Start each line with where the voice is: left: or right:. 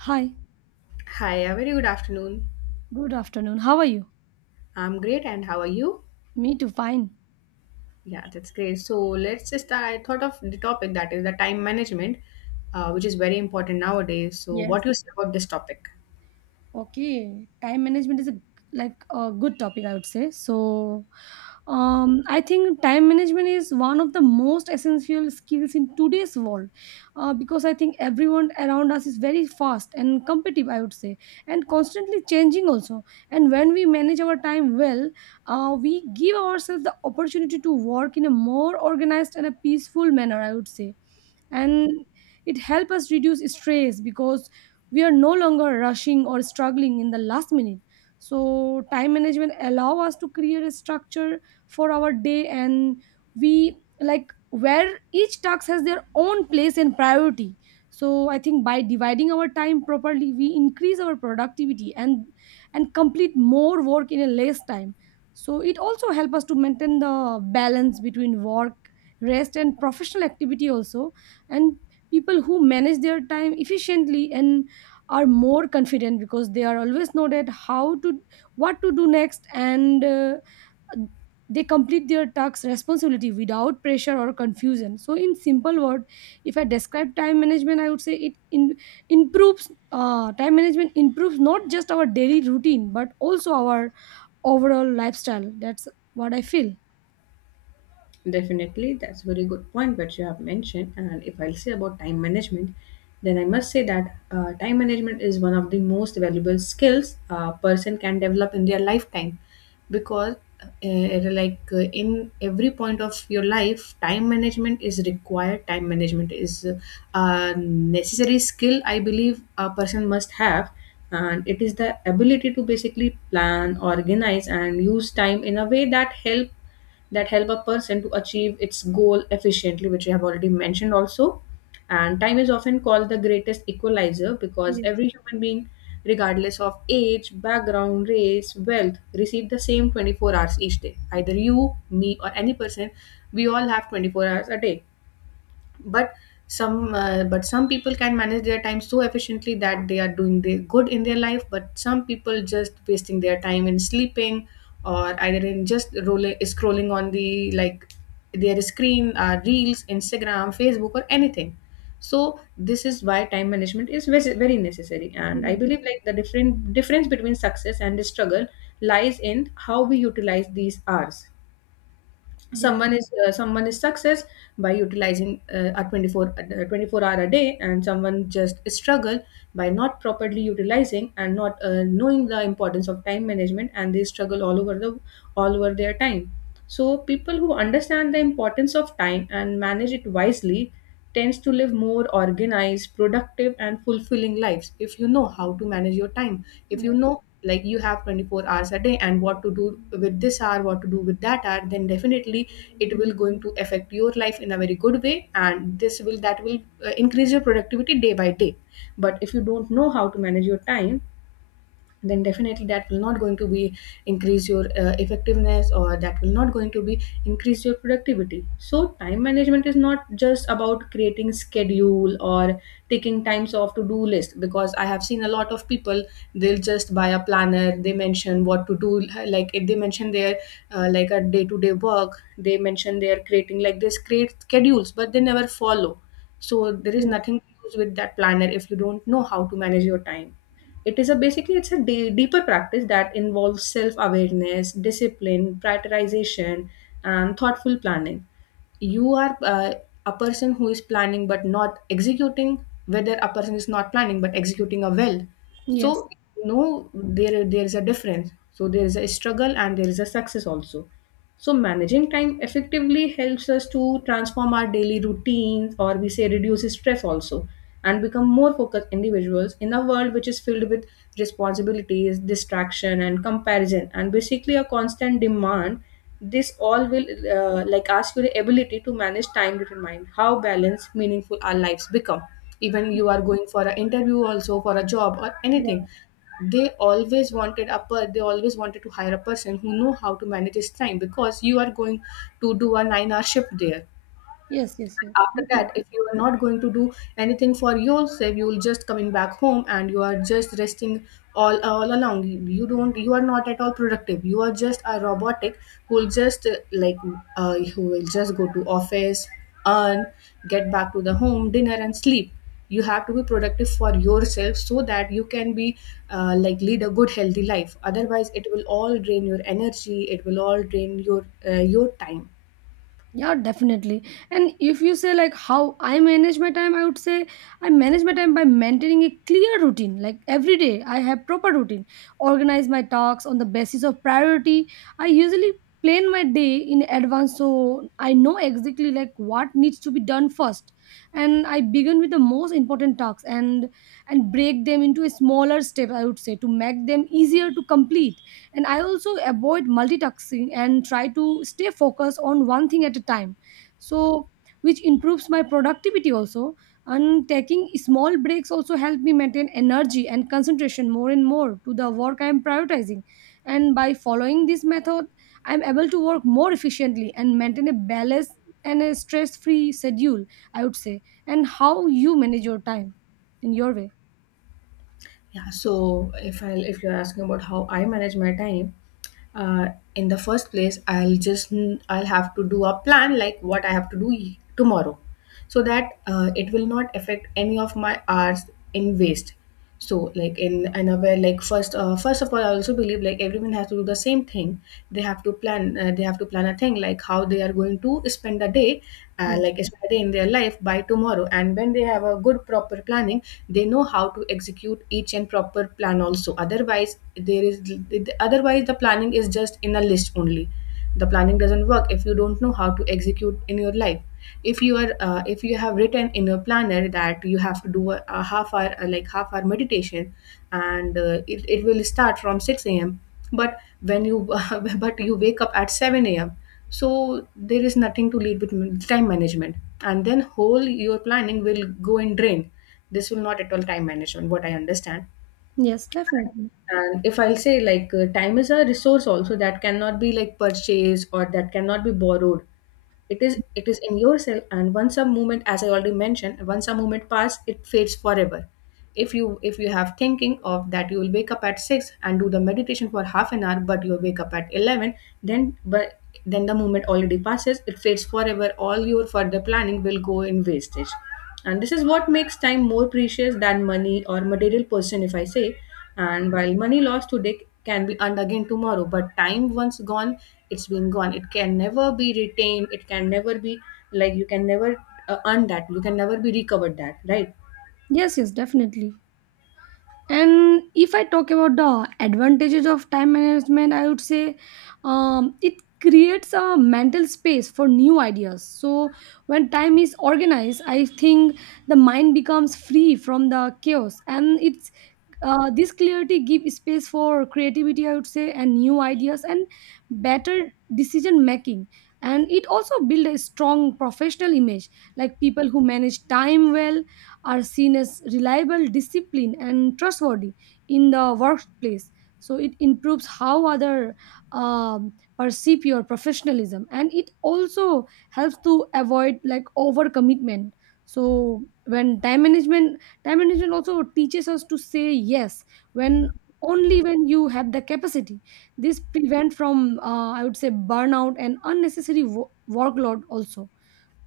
right: Hi,
left: Hi, a very good afternoon.
right: good afternoon. How are you?
left: I'm great, and how are you?
right: Me too, fine.
left: Yeah, that's great. So let's just I thought of the topic that is the time management, which is very important nowadays. So what
right: Yes.
left: do you say about this topic?
right: Okay, time management is a like a good topic, I would say. I think time management is one of the most essential skills in today's world, because I think everyone around us is very fast and competitive, I would say, and constantly changing also. And when we manage our time well, we give ourselves the opportunity to work in a more organized and a peaceful manner, I would say, and it helps us reduce stress because we are no longer rushing or struggling in the last minute. So time management allow us to create a structure for our day, and we like where each task has their own place and priority. So I think by dividing our time properly, we increase our productivity and complete more work in a less time. So it also helps us to maintain the balance between work, rest, and professional activity also. And people who manage their time efficiently and are more confident, because they are always know that how to what to do next, and they complete their tasks responsibility without pressure or confusion. So in simple word, if I describe time management, I would say it in, improves time management improves not just our daily routine, but also our overall lifestyle. That's what I feel.
left: Definitely, that's a very good point that you have mentioned. And if I'll say about time management, then I must say that time management is one of the most valuable skills a person can develop in their lifetime because like in every point of your life time management is required. Time management is a necessary skill, I believe a person must have. And it is the ability to basically plan, organize, and use time in a way that help a person to achieve its goal efficiently, which we have already mentioned also. And time is often called the greatest equalizer because
right: Yes.
left: every human being, regardless of age, background, race, wealth, receive the same 24 hours each day. Either you, me, or any person, we all have 24 hours a day, but some people can manage their time so efficiently that they are doing the good in their life, but some people just wasting their time in sleeping, or either in just rolling scrolling on the like their screen, reels, Instagram, Facebook, or anything. So this is why time management is very necessary, and I
right: Yeah,
left: believe like the different difference between success and the struggle lies in how we utilize these hours.
right: yeah.
left: Someone is success by utilizing a 24 hour a day, and someone just struggle by not properly utilizing and not knowing the importance of time management, and they struggle all over their time. So people who understand the importance of time and manage it wisely tends to live more organized, productive, and fulfilling lives if you know how to manage your time. If you
right: Yes,
left: know, like, you have 24 hours a day and what to do with this hour, what to do with that hour, then definitely it will going to affect your life in a very good way, and this will that will increase your productivity day by day. But if you don't know how to manage your time, then definitely that will not going to be increase your effectiveness, or that will not going to be increase your productivity. So time management is not just about creating schedule or taking times off to do list because I have seen a lot of people, they'll just buy a planner, they mention what to do. Like, if they mention their like a day to day work, they mention they are creating like this create schedules, but they never follow. So there is nothing to use with that planner if you don't know how to manage your time. It is a basically it's a deeper practice that involves self-awareness, discipline, prioritization, and thoughtful planning. You are a person who is planning but not executing. Whether a person is not planning but executing a well,
right: yes,
left: so no, there is a difference. So there is a struggle and there is a success also. So, managing time effectively helps us to transform our daily routines, or we say reduces stress also, and become more focused individuals in a world which is filled with responsibilities, distraction, and comparison, and basically a constant demand. This all will like ask you the ability to manage time between mind, how balanced, meaningful our lives become. Even you are going for an interview, also for a job or anything,
right: yes.
left: they always wanted to hire a person who know how to manage his time because you are going to do a 9-hour shift there.
right: Yes, yes, yes.
left: And after
right: Definitely.
left: that, if you are not going to do anything for yourself, you will just coming back home and you are just resting all along. You don't you are not at all productive, you are just a robotic who will just like who will just go to office, earn, get back to the home, dinner, and sleep. You have to be productive for yourself so that you can be like lead a good healthy life, otherwise it will all drain your energy, it will all drain your time.
right: Yeah, definitely. And if you say like how I manage my time, I would say I manage my time by maintaining a clear routine. Like every day, I have proper routine. Organize my tasks on the basis of priority. I usually plan my day in advance, so I know exactly like what needs to be done first. And I begin with the most important tasks and break them into a smaller step, I would say, to make them easier to complete. And I also avoid multitasking and try to stay focused on one thing at a time, so which improves my productivity also. And taking small breaks also help me maintain energy and concentration more and more to the work I am prioritizing. And by following this method, I am able to work more efficiently and maintain a balanced and a stress free schedule, I would say. And how you manage your time in your way?
left: Yeah, so if you're asking about how I manage my time, uh, in the first place, I'll have to do a plan like what I have to do tomorrow, so that it will not affect any of my hours in waste. So, like, in another, like, first of all, I also believe like everyone has to do the same thing. They have to plan uh, they have to plan a thing like how they are going to spend the day,
right: Yeah.
left: like spend a day in their life by tomorrow, and when they have a good proper planning, they know how to execute each and proper plan also. Otherwise there is otherwise the planning is just in a list only. The planning doesn't work if you don't know how to execute in your life. If you are uh, if you have written in your planner that you have to do a half hour meditation, and it will start from 6 a.m., but when you but you wake up at 7 a.m. So there is nothing to lead with time management, and then whole your planning will go in drain. This will not at all time management, what I understand.
right: Yes, definitely.
left: And if I'll say like time is a resource also that cannot be like purchased or that cannot be borrowed. It is in yourself, and once a moment, as I already mentioned, once a moment pass, it fades forever. If you have thinking of that you will wake up at six and do the meditation for half an hour, but you'll wake up at 11, then, but then the moment already passes, it fades forever, all your further planning will go in wastage. And this is what makes time more precious than money or material possession, if I say. And while money lost today can be earned again tomorrow, but time once gone, it's been gone, it can never be retained, it can never be, like, you can never earn that, you can never be recovered that, right?
right: Yes, yes, definitely. And if I talk about the advantages of time management, I would say it creates a mental space for new ideas. So when time is organized, I think the mind becomes free from the chaos, and it's this clarity gives space for creativity, I would say, and new ideas and better decision making. And it also builds a strong professional image. Like people who manage time well are seen as reliable, disciplined, and trustworthy in the workplace. So it improves how other um, perceive your professionalism. And it also helps to avoid like overcommitment. So when time management also teaches us to say yes when only when you have the capacity. This prevent from I would say burnout and unnecessary workload also.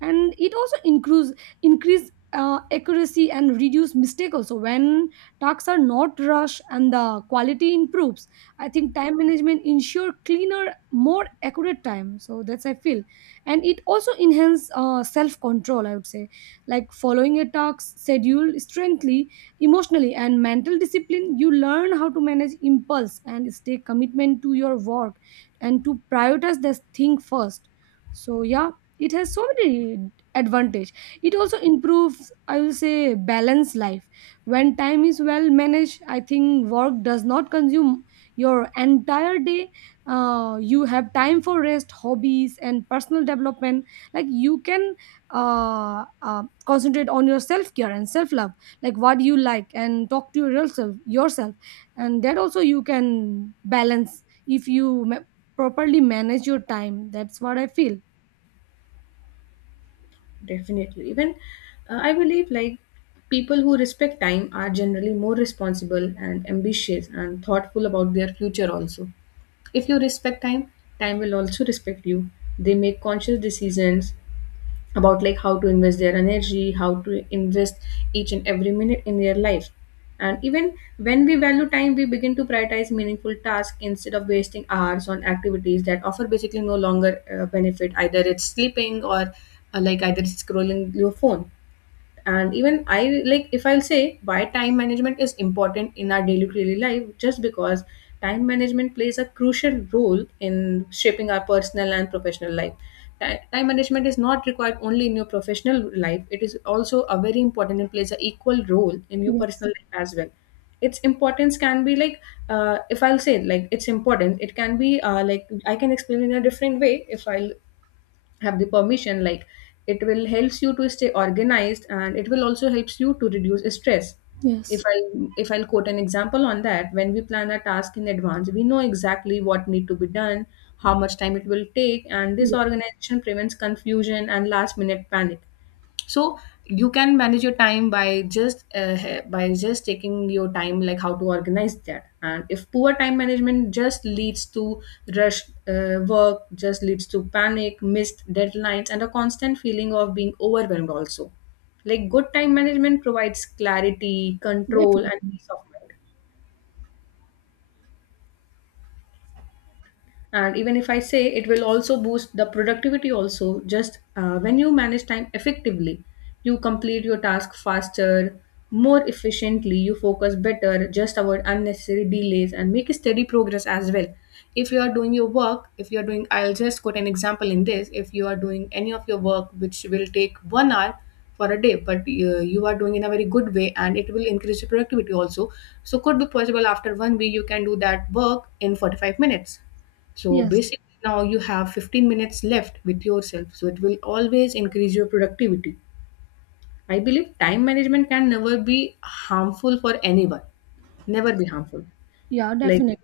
right: And it also increase accuracy and reduce mistake also, when tasks are not rushed and the quality improves. I think time management ensure cleaner, more accurate time, so that's I feel. And it also enhance self control, I would say. Like following a task schedule strengthly emotionally and mental discipline, you learn how to manage impulse and stay commitment to your work and to prioritize this thing first. So yeah, it has so many advantage. It also improves, I will say, balance life. When time is well managed, I think work does not consume your entire day. You have time for rest, hobbies, and personal development. Like you can concentrate on your self-care and self-love, like what you like and talk to yourself. And that also you can balance if you properly manage your time. That's what I feel.
left: Definitely, even I believe like people who respect time are generally more responsible and ambitious and thoughtful about their future also. If you respect time, time will also respect you. They make conscious decisions about like how to invest their energy, how to invest each and every minute in their life. And even when we value time, we begin to prioritize meaningful tasks instead of wasting hours on activities that offer basically no longer benefit, either it's sleeping or like either it's scrolling your phone. And even I, like, if I'll say why time management is important in our daily daily life, just because time management plays a crucial role in shaping our personal and professional life. Time management is not required only in your professional life, it is also a very important and plays an equal role in your
right: Yes.
left: personal life as well. Its importance can be like, if I'll say like its importance, it can be like, I can explain in a different way, if I'll have the permission, like, it will helps you to stay organized, and it will also helps you to reduce stress. if
right: Yes.
left: i if I'll quote an example on that, when we plan a task in advance, we know exactly what need to be done, how much time it will take, and this
right: Yes,
left: organization prevents confusion and last minute panic. So you can manage your time by just taking your time, like how to organize that. And if poor time management just leads to rush work, just leads to panic, missed deadlines, and a constant feeling of being overwhelmed also, like good time management provides clarity, control, and
right: definitely.
left: peace of mind. And even if I say it will also boost the productivity also, just when you manage time effectively, you complete your task faster, more efficiently, you focus better, just avoid unnecessary delays and make a steady progress as well. If you are doing your work, if you are doing, I'll just quote an example in this, if you are doing any of your work which will take 1 hour for a day, but you are doing in a very good way and it will increase your productivity also, so could be possible after 1 week you can do that work in 45 minutes. So
right: Yes.
left: basically, now you have 15 minutes left with yourself. So it will always increase your productivity. I believe time management can never be harmful for anyone. Never be harmful.
right: Yeah,
left: Like
right: definitely.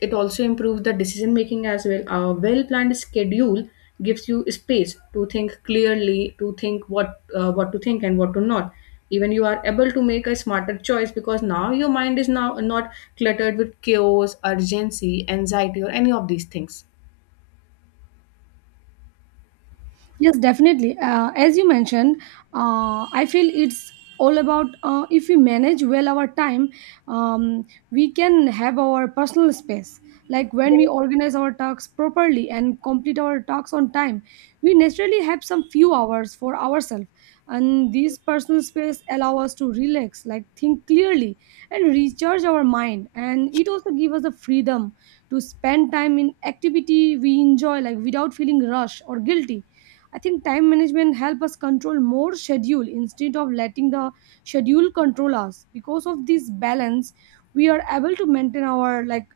left: it also improves the decision making as well. A well planned schedule gives you space to think clearly, to think what to think and what to not. Even you are able to make a smarter choice because now your mind is now not cluttered with chaos, urgency, anxiety, or any of these things.
right: Yes, definitely. As you mentioned, I feel it's all about if we manage well our time, we can have our personal space. Like when we organize our tasks properly and complete our tasks on time, we naturally have some few hours for ourselves. And this personal space allow us to relax, like think clearly and recharge our mind. And it also give us the freedom to spend time in activity we enjoy, like without feeling rushed or guilty. I think time management help us control more schedule instead of letting the schedule control us. Because of this balance, we are able to maintain our like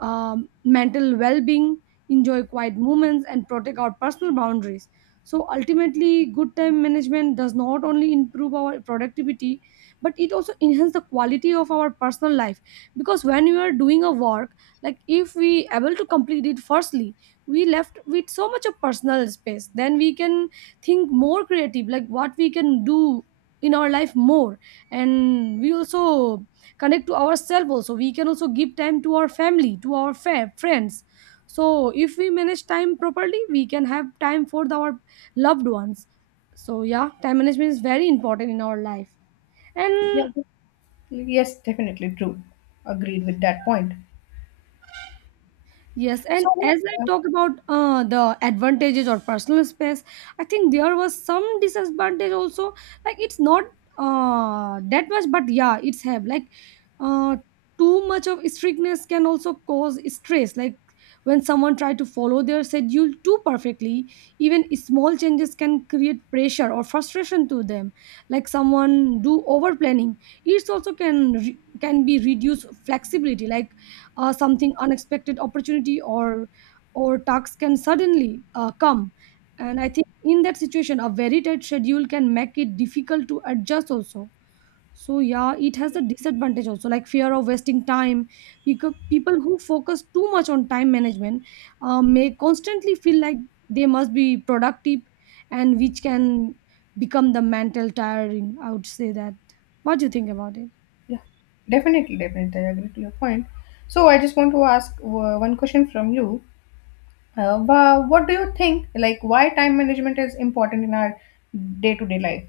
right: um, mental well-being, enjoy quiet moments, and protect our personal boundaries. So ultimately, good time management does not only improve our productivity, but it also enhances the quality of our personal life. Because when you are doing a work, like if we able to complete it firstly, we left with so much of personal space, then we can think more creative, like what we can do in our life more. And we also connect to ourselves also. We can also give time to our family, to our friends. So if we manage time properly, we can have time for our loved ones. So yeah, time management is very important in our life.
left: Yeah,
right: And
left: yes, definitely true. Agreed with that point.
right: yes, and
left: So,
right: as I
left: uh,
right: talk about the advantages or personal space, I think there was some disadvantage also. Like it's not that much, but yeah, it's have like uh, too much of strictness can also cause stress. Like when someone try to follow their schedule too perfectly, even small changes can create pressure or frustration to them. Like someone do over planning, it also can can be reduce flexibility. Like something unexpected opportunity or tasks can suddenly come. And I think in that situation, a very tight schedule can make it difficult to adjust also. So yeah, it has a disadvantage also, like fear of wasting time, because people who focus too much on time management may constantly feel like they must be productive, and which can become the mental tiring, I would say. That, what do you think about it?
left: yeah, definitely, I agree to your point. So, I just want to ask one question from you. What do you think? Like, why time management is important in our day-to-day life?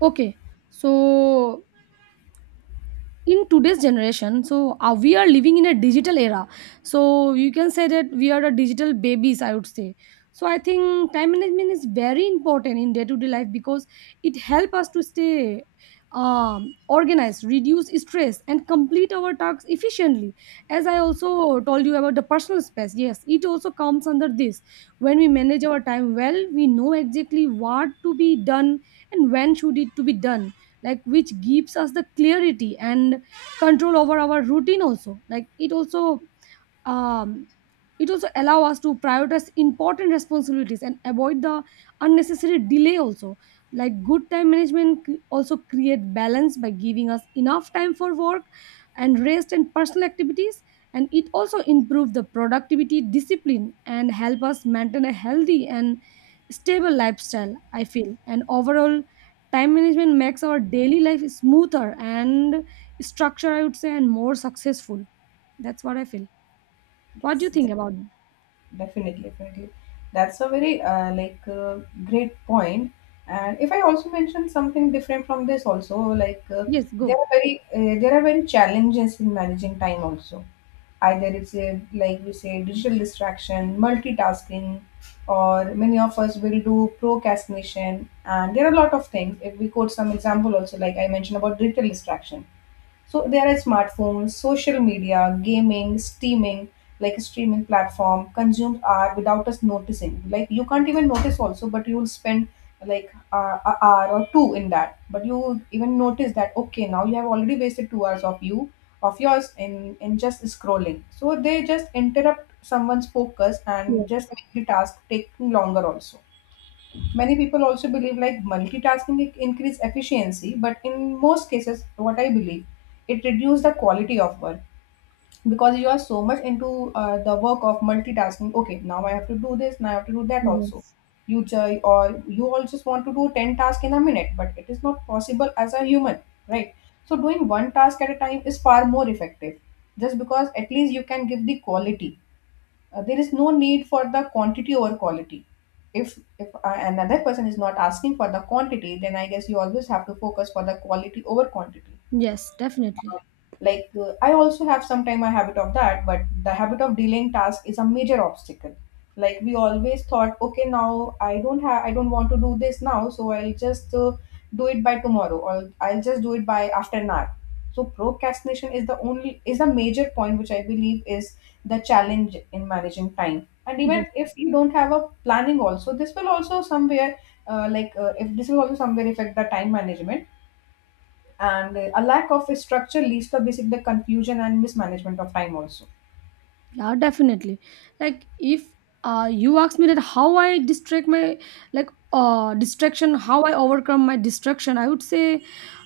right: Okay, so in today's generation, so we are living in a digital era. So you can say that we are the digital babies, I would say. So I think time management is very important in day to day life, because it helps us to stay organized, reduce stress, and complete our tasks efficiently. As I also told you about the personal space, yes, it also comes under this. When we manage our time well, we know exactly what to be done and when should it to be done, like which gives us the clarity and control over our routine also. Like um, it also allow us to prioritize important responsibilities and avoid the unnecessary delay also. Like good time management also create balance by giving us enough time for work and rest and personal activities. And it also improve the productivity, discipline, and help us maintain a healthy and stable lifestyle, I feel. And overall, time management makes our daily life smoother and structured, I would say, and more successful. That's what I feel. What do you think about it?
left: Definitely, definitely. That's a very great point. And if I also mention something different from this, also
right: Yes,
left: there
right: go.
left: are very challenges in managing time also. Either it's a, like we say digital distraction, multitasking, or many of us will do procrastination. And there are a lot of things. If we quote some example also, like I mentioned about digital distraction, so there are smartphones, social media, gaming, streaming, like a streaming platform, consumed art without us noticing. Like you can't even notice also, but you will spend a hour or two in that. But you would even notice that okay, now you have already wasted 2 hours of yours in just scrolling. So they just interrupt someone's focus and
right: Yes,
left: just make the task take longer also. Many people also believe like increase efficiency, but in most cases, what I believe, it reduces the quality of work because you are so much into the work of multitasking. Okay, now I have to do this, now I have to do that also.
right: yes,
left: Or you all just want to do ten tasks in a minute, but it is not possible as a human, right? So doing one task at a time is far more effective, just because at least you can give the quality. There is no need for the quantity over quality. If another person is not asking for the quantity, then I guess you always have to focus for the quality over quantity.
right: yes, definitely.
left: I also have sometime a habit of that, but the habit of delaying task is a major obstacle. Like we always thought okay, now I don't have, I don't want to do this now, so I'll just do it by tomorrow or I'll just do it by after an hour. So procrastination is the only is a major point which I believe is the challenge in managing time. And
right: Yes.
left: even if you don't have a planning also, this will also somewhere if this will also somewhere affect the time management. And a lack of a structure leads to basic the confusion and mismanagement of time also.
right: Yeah, definitely. Like if you ask me that how I distract my, like distraction how I overcome my distraction, I would say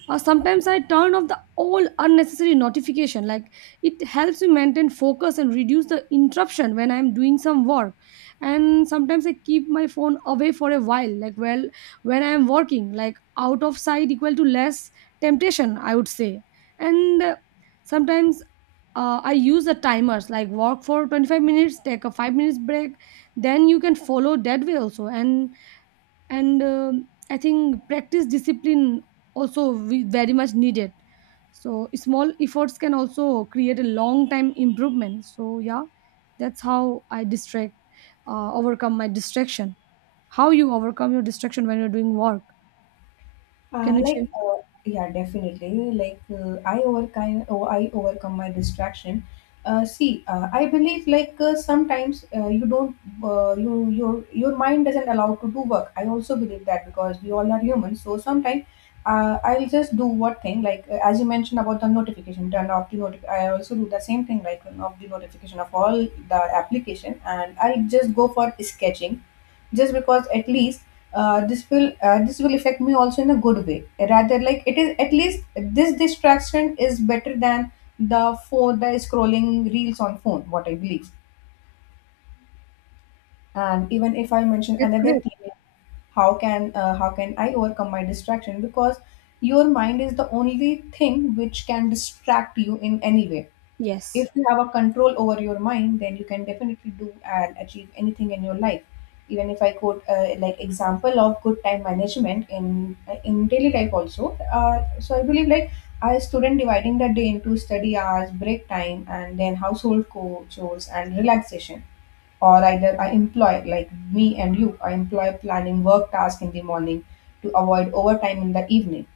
right: sometimes I turn off the all unnecessary notification, like it helps me maintain focus and reduce the interruption when I'm doing some work. And sometimes I keep my phone away for a while, like well, when I am working, like out of sight equal to less temptation, I would say. And sometimes I use the timers, like walk for 25 minutes, take a 5 minutes break. Then you can follow that way also. And I think practice discipline also we very much needed. So small efforts can also create a long time improvement. So yeah, that's how I distract, overcome my distraction. How you overcome your distraction when you're doing work? Can
left: Uh,
right: you share?
left: like, uh, yeah, definitely. I overcome my distraction. I believe like sometimes you don't, your mind doesn't allow to do work. I also believe that because we all are human. So sometimes I'll just do what thing, as you mentioned about the notification, turn off the notif. I also do the same thing, like turn off the notification of all the application, and I'll just go for sketching just because at least this will affect me also in a good way, rather like it is at least this distraction is better than the scrolling reels on phone, what I believe. And even if I mention
right: That's
left: another
right: great.
left: thing, how can I overcome my distraction? Because your mind is the only thing which can distract you in any way. If
right: Yes.
left: you have a control over your mind, then you can definitely do and achieve anything in your life. Even if I quote like example of good time management in daily life also. So I believe like a student dividing the day into study hours, break time, and then chores and relaxation. Or either I employ, like me and you, I employ planning work task in the morning to avoid overtime in the evening.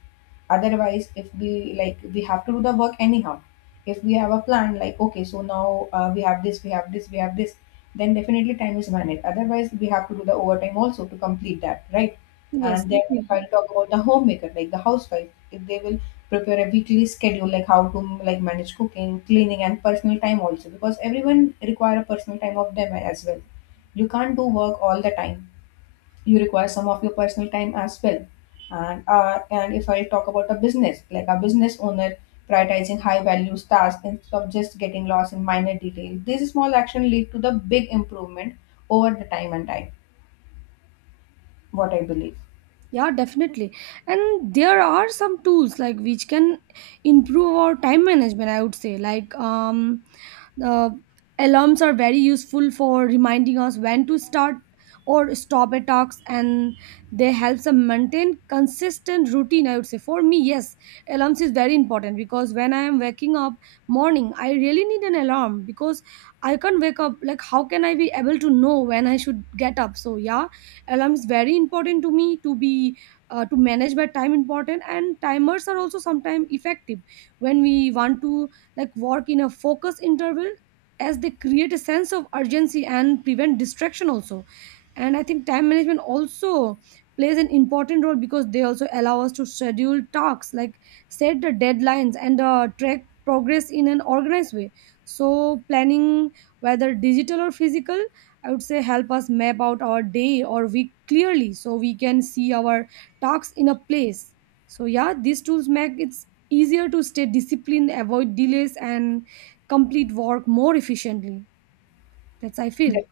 left: Otherwise, if we like, we have to do the work anyhow. If we have a plan like okay, so now we have this, we have this, we have this, then definitely time is managed. Otherwise we have to do the overtime also to complete that, right?
right: Yes,
left: And then if I
right: definitely.
left: talk about the homemaker, like the housewife, if they will prepare a weekly schedule, like how to like manage cooking, cleaning and personal time also, because everyone require a personal time of them as well. You can't do work all the time. You require some of your personal time as well. And and if I talk about a business, like a business owner prioritizing high values tasks instead of just getting lost in minor details, these small action lead to the big improvement over the time and time. What I believe.
right: Yeah, definitely. And there are some tools like which can improve our time management, I would say. Like the alarms are very useful for reminding us when to start or stop a task, and they help us maintain consistent routine, I would say. For me, yes, alarms is very important, because when I am waking up morning, I really need an alarm, because I can't wake up, like how can I be able to know when I should get up? So yeah, alarm is very important to me to be to manage my time important. And timers are also sometimes effective when we want to like work in a focus interval, as they create a sense of urgency and prevent distraction also. And I think time management also plays an important role, because they also allow us to schedule tasks, like set the deadlines and track progress in an organized way. So planning, whether digital or physical, I would say, help us map out our day or week clearly, so we can see our tasks in a place. So yeah, these tools make it easier to stay disciplined, avoid delays, and complete work more efficiently. That's I feel.
left: De-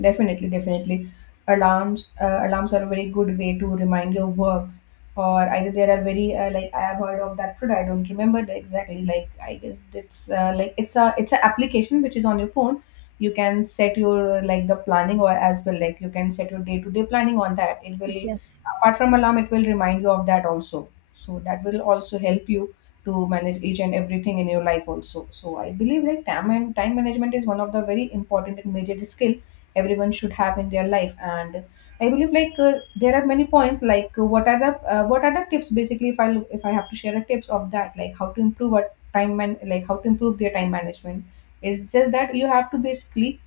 left: Definitely, definitely. Alarms are a very good way to remind your works. Or either there are very like I have heard of that product. I don't remember the exactly. Like I guess it's it's a application which is on your phone. You can set your like the planning or as well, like you can set your day to day planning on that. It will,
right: Yes.
left: apart from alarm, it will remind you of that also. So that will also help you to manage each and everything in your life also. So I believe like time and time management is one of the very important and major skill everyone should have in their life. And I believe like there are many points like what are the tips basically. If I have to share a tips of that, like how to improve our time man like how to improve their time management, is just that you have to basically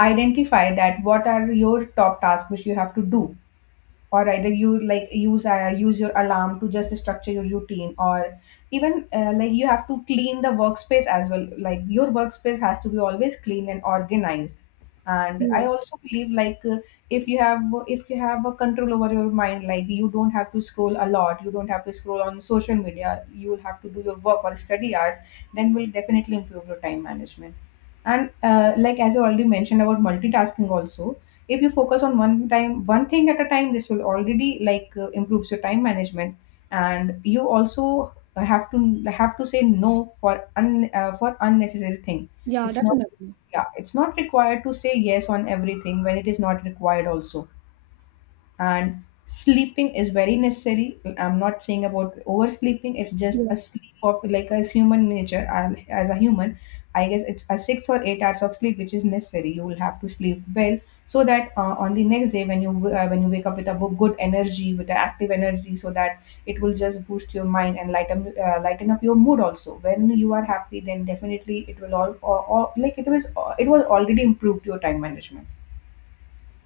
left: identify that what are your top tasks which you have to do, or either you like use your alarm to just structure your routine. Or even like you have to clean the workspace as well, like your workspace has to be always clean and organized. And I
right: Yeah,
left: also believe like if you have, if you have a control over your mind, like you don't have to scroll a lot, you don't have to scroll on social media, you will have to do your work or study hours, then will definitely improve your time management. And like as I already mentioned about multitasking also, if you focus on one time, one thing at a time, this will already improves your time management. And you also have to say no for for unnecessary thing.
right: yeah,
left: It's not,
right: definitely.
left: yeah, it's not required to say yes on everything when it is not required also. And sleeping is very necessary. I'm not saying about oversleeping, it's just a
right: Yes.
left: sleep of like as human nature, as a human, I guess it's a 6 or 8 hours of sleep which is necessary. You will have to sleep well so that on the next day when when you wake up with a good energy, with an active energy, so that it will just boost your mind and lighten lighten up your mood also. When you are happy, then definitely it will all like it was, it was already improved your time management.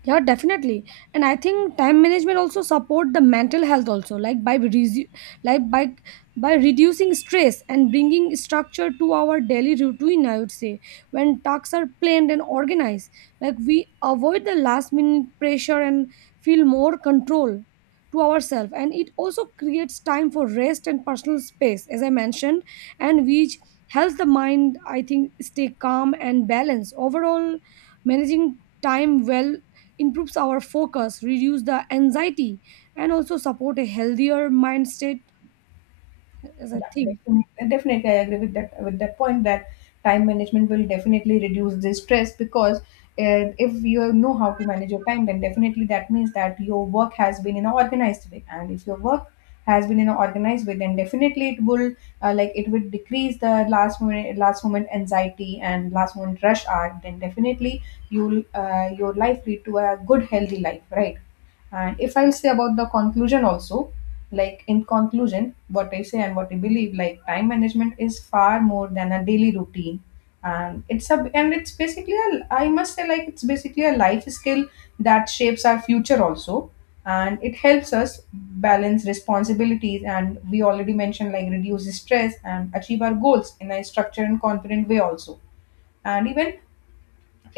right: Yeah, definitely. And I think time management also support the mental health also, like by like by by reducing stress and bringing structure to our daily routine, I would say. When tasks are planned and organized, like we avoid the last minute pressure and feel more control to ourselves. And it also creates time for rest and personal space, as I mentioned, and which helps the mind, I think, stay calm and balanced. Overall, managing time well improves our focus, reduce the anxiety, and also support a healthier mind state, as I
left: Yeah,
right: think.
left: definitely, I agree with that point that time management will definitely reduce the stress. Because if you know how to manage your time, then definitely that means that your work has been in an organized way, and if your work has been in an organized way, then definitely it will it would decrease the last moment anxiety and last moment rush hour. Then definitely you'll your life lead to a good healthy life, right? And if I'll say about the conclusion also, like in conclusion, what I say and what I believe, like time management is far more than a daily routine. And it's basically a, I must say like it's basically a life skill that shapes our future also. And it helps us balance responsibilities, and we already mentioned like reduce stress and achieve our goals in a structured and confident way also. And even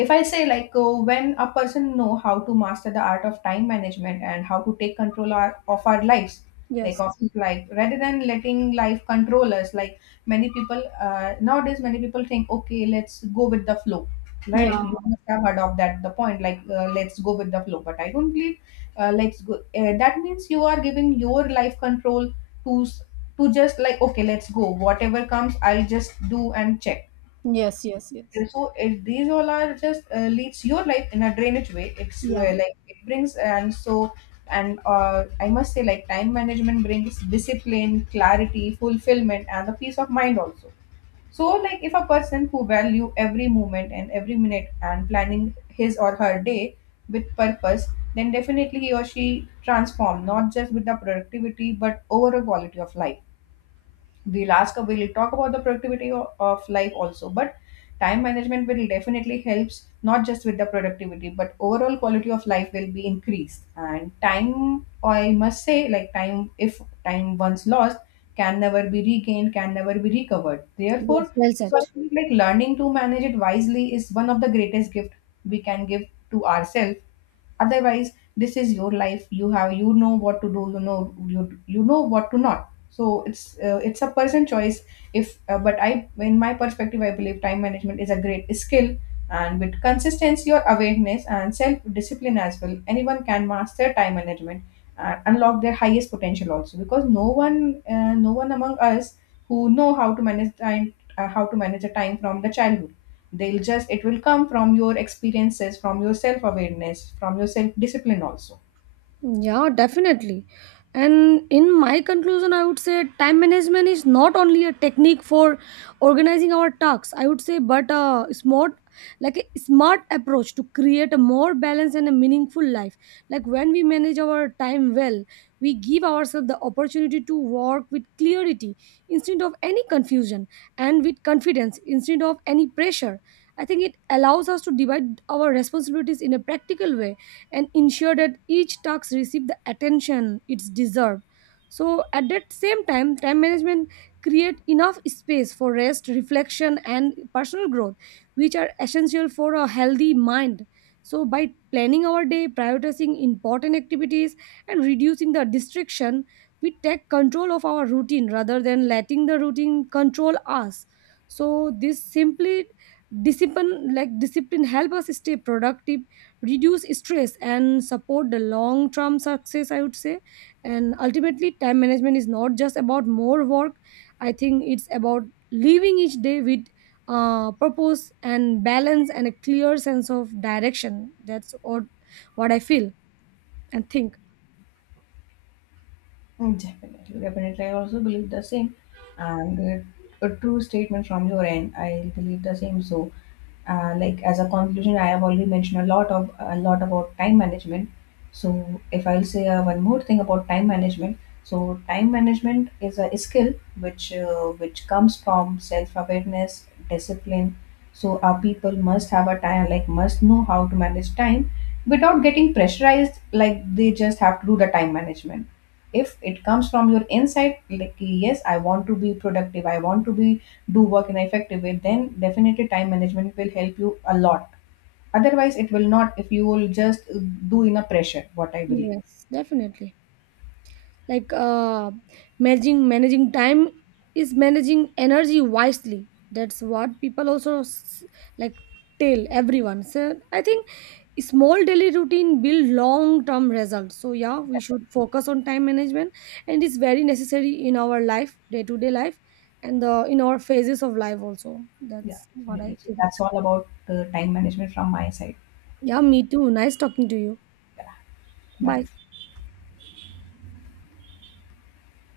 left: if I say when a person know how to master the art of time management and how to take control of our lives, like
right: Yes.
left: of his life, rather than letting life control us. Like many people, nowadays many people think okay, let's go with the flow,
right: Yeah.
left: right? You must have heard of that the point, let's go with the flow, but I don't believe. Let's go That means you are giving your life control to s- to just like okay, let's go, whatever comes, I'll just do and check.
right: Yes, yes, yes.
left: And so if these all are just leads your life in a drainage way,
right: Yeah,
left: it brings. And so and I must say like time management brings discipline, clarity, fulfillment, and the peace of mind also. So like if a person who value every moment and every minute and planning his or her day with purpose, then definitely he or she transform not just with the productivity but overall quality of life. The last cup we'll talk about the productivity of life also, but time management will definitely helps not just with the productivity but overall quality of life will be increased. And time, I must say, like time, if time once lost, can never be regained, can never be recovered, therefore,
right: yes, well said.
left: so I think like learning to manage it wisely is one of the greatest gift we can give to ourselves. Otherwise, this is your life, you have, you know what to do, you know, you know what to not, so it's a person choice. If But I, in my perspective, I believe time management is a great skill, and with consistency, your awareness and self discipline as well, anyone can master time management, unlock their highest potential also. Because no one among us who know how to manage time, how to manage the time from the childhood, they'll just, it will come from your experiences, from your self awareness, from your self discipline also.
right: Yeah, definitely. And in my conclusion, I would say time management is not only a technique for organizing our tasks, I would say, but a smart, like a smart approach to create a more balanced and a meaningful life. Like when we manage our time well, we give ourselves the opportunity to work with clarity instead of any confusion, and with confidence instead of any pressure. I think it allows us to divide our responsibilities in a practical way and ensure that each task receives the attention it's deserved. So at that same time, time management create enough space for rest, reflection, and personal growth, which are essential for a healthy mind. So by planning our day, prioritizing important activities, and reducing the distraction, we take control of our routine rather than letting the routine control us. So this simply discipline help us stay productive, reduce stress, and support the long term success, I would say. And ultimately, time management is not just about more work. I think it's about living each day with purpose and balance and a clear sense of direction. That's what I feel and think.
left: Mm, definitely, definitely, I also believe the same. And a true statement from your end, I believe the same. So as a conclusion, I have already mentioned a lot about time management. So if I'll say one more thing about time management, so time management is a skill which comes from self awareness, discipline. So our people must have a time, like must know how to manage time without getting pressurized, like they just have to do the time management. If it comes from your inside, like yes, I want to be productive, I want to be do work in an effective way, then definitely time management will help you a lot. Otherwise it will not, if you will just do in a pressure, what I believe.
right: Yes, definitely. Like managing time is managing energy wisely. That's what people also like tell everyone. So I think small daily routine build long term results. So yeah, we should focus on time management, and it's very necessary in our life, day to day life, and the in our phases of life also.
left: Yeah,
right: That's what I
left: definitely, so
right: think.
left: that's all about time management from my side.
right: Yeah, me too. Nice talking to you.
left: Yeah. Bye.
right: Bye.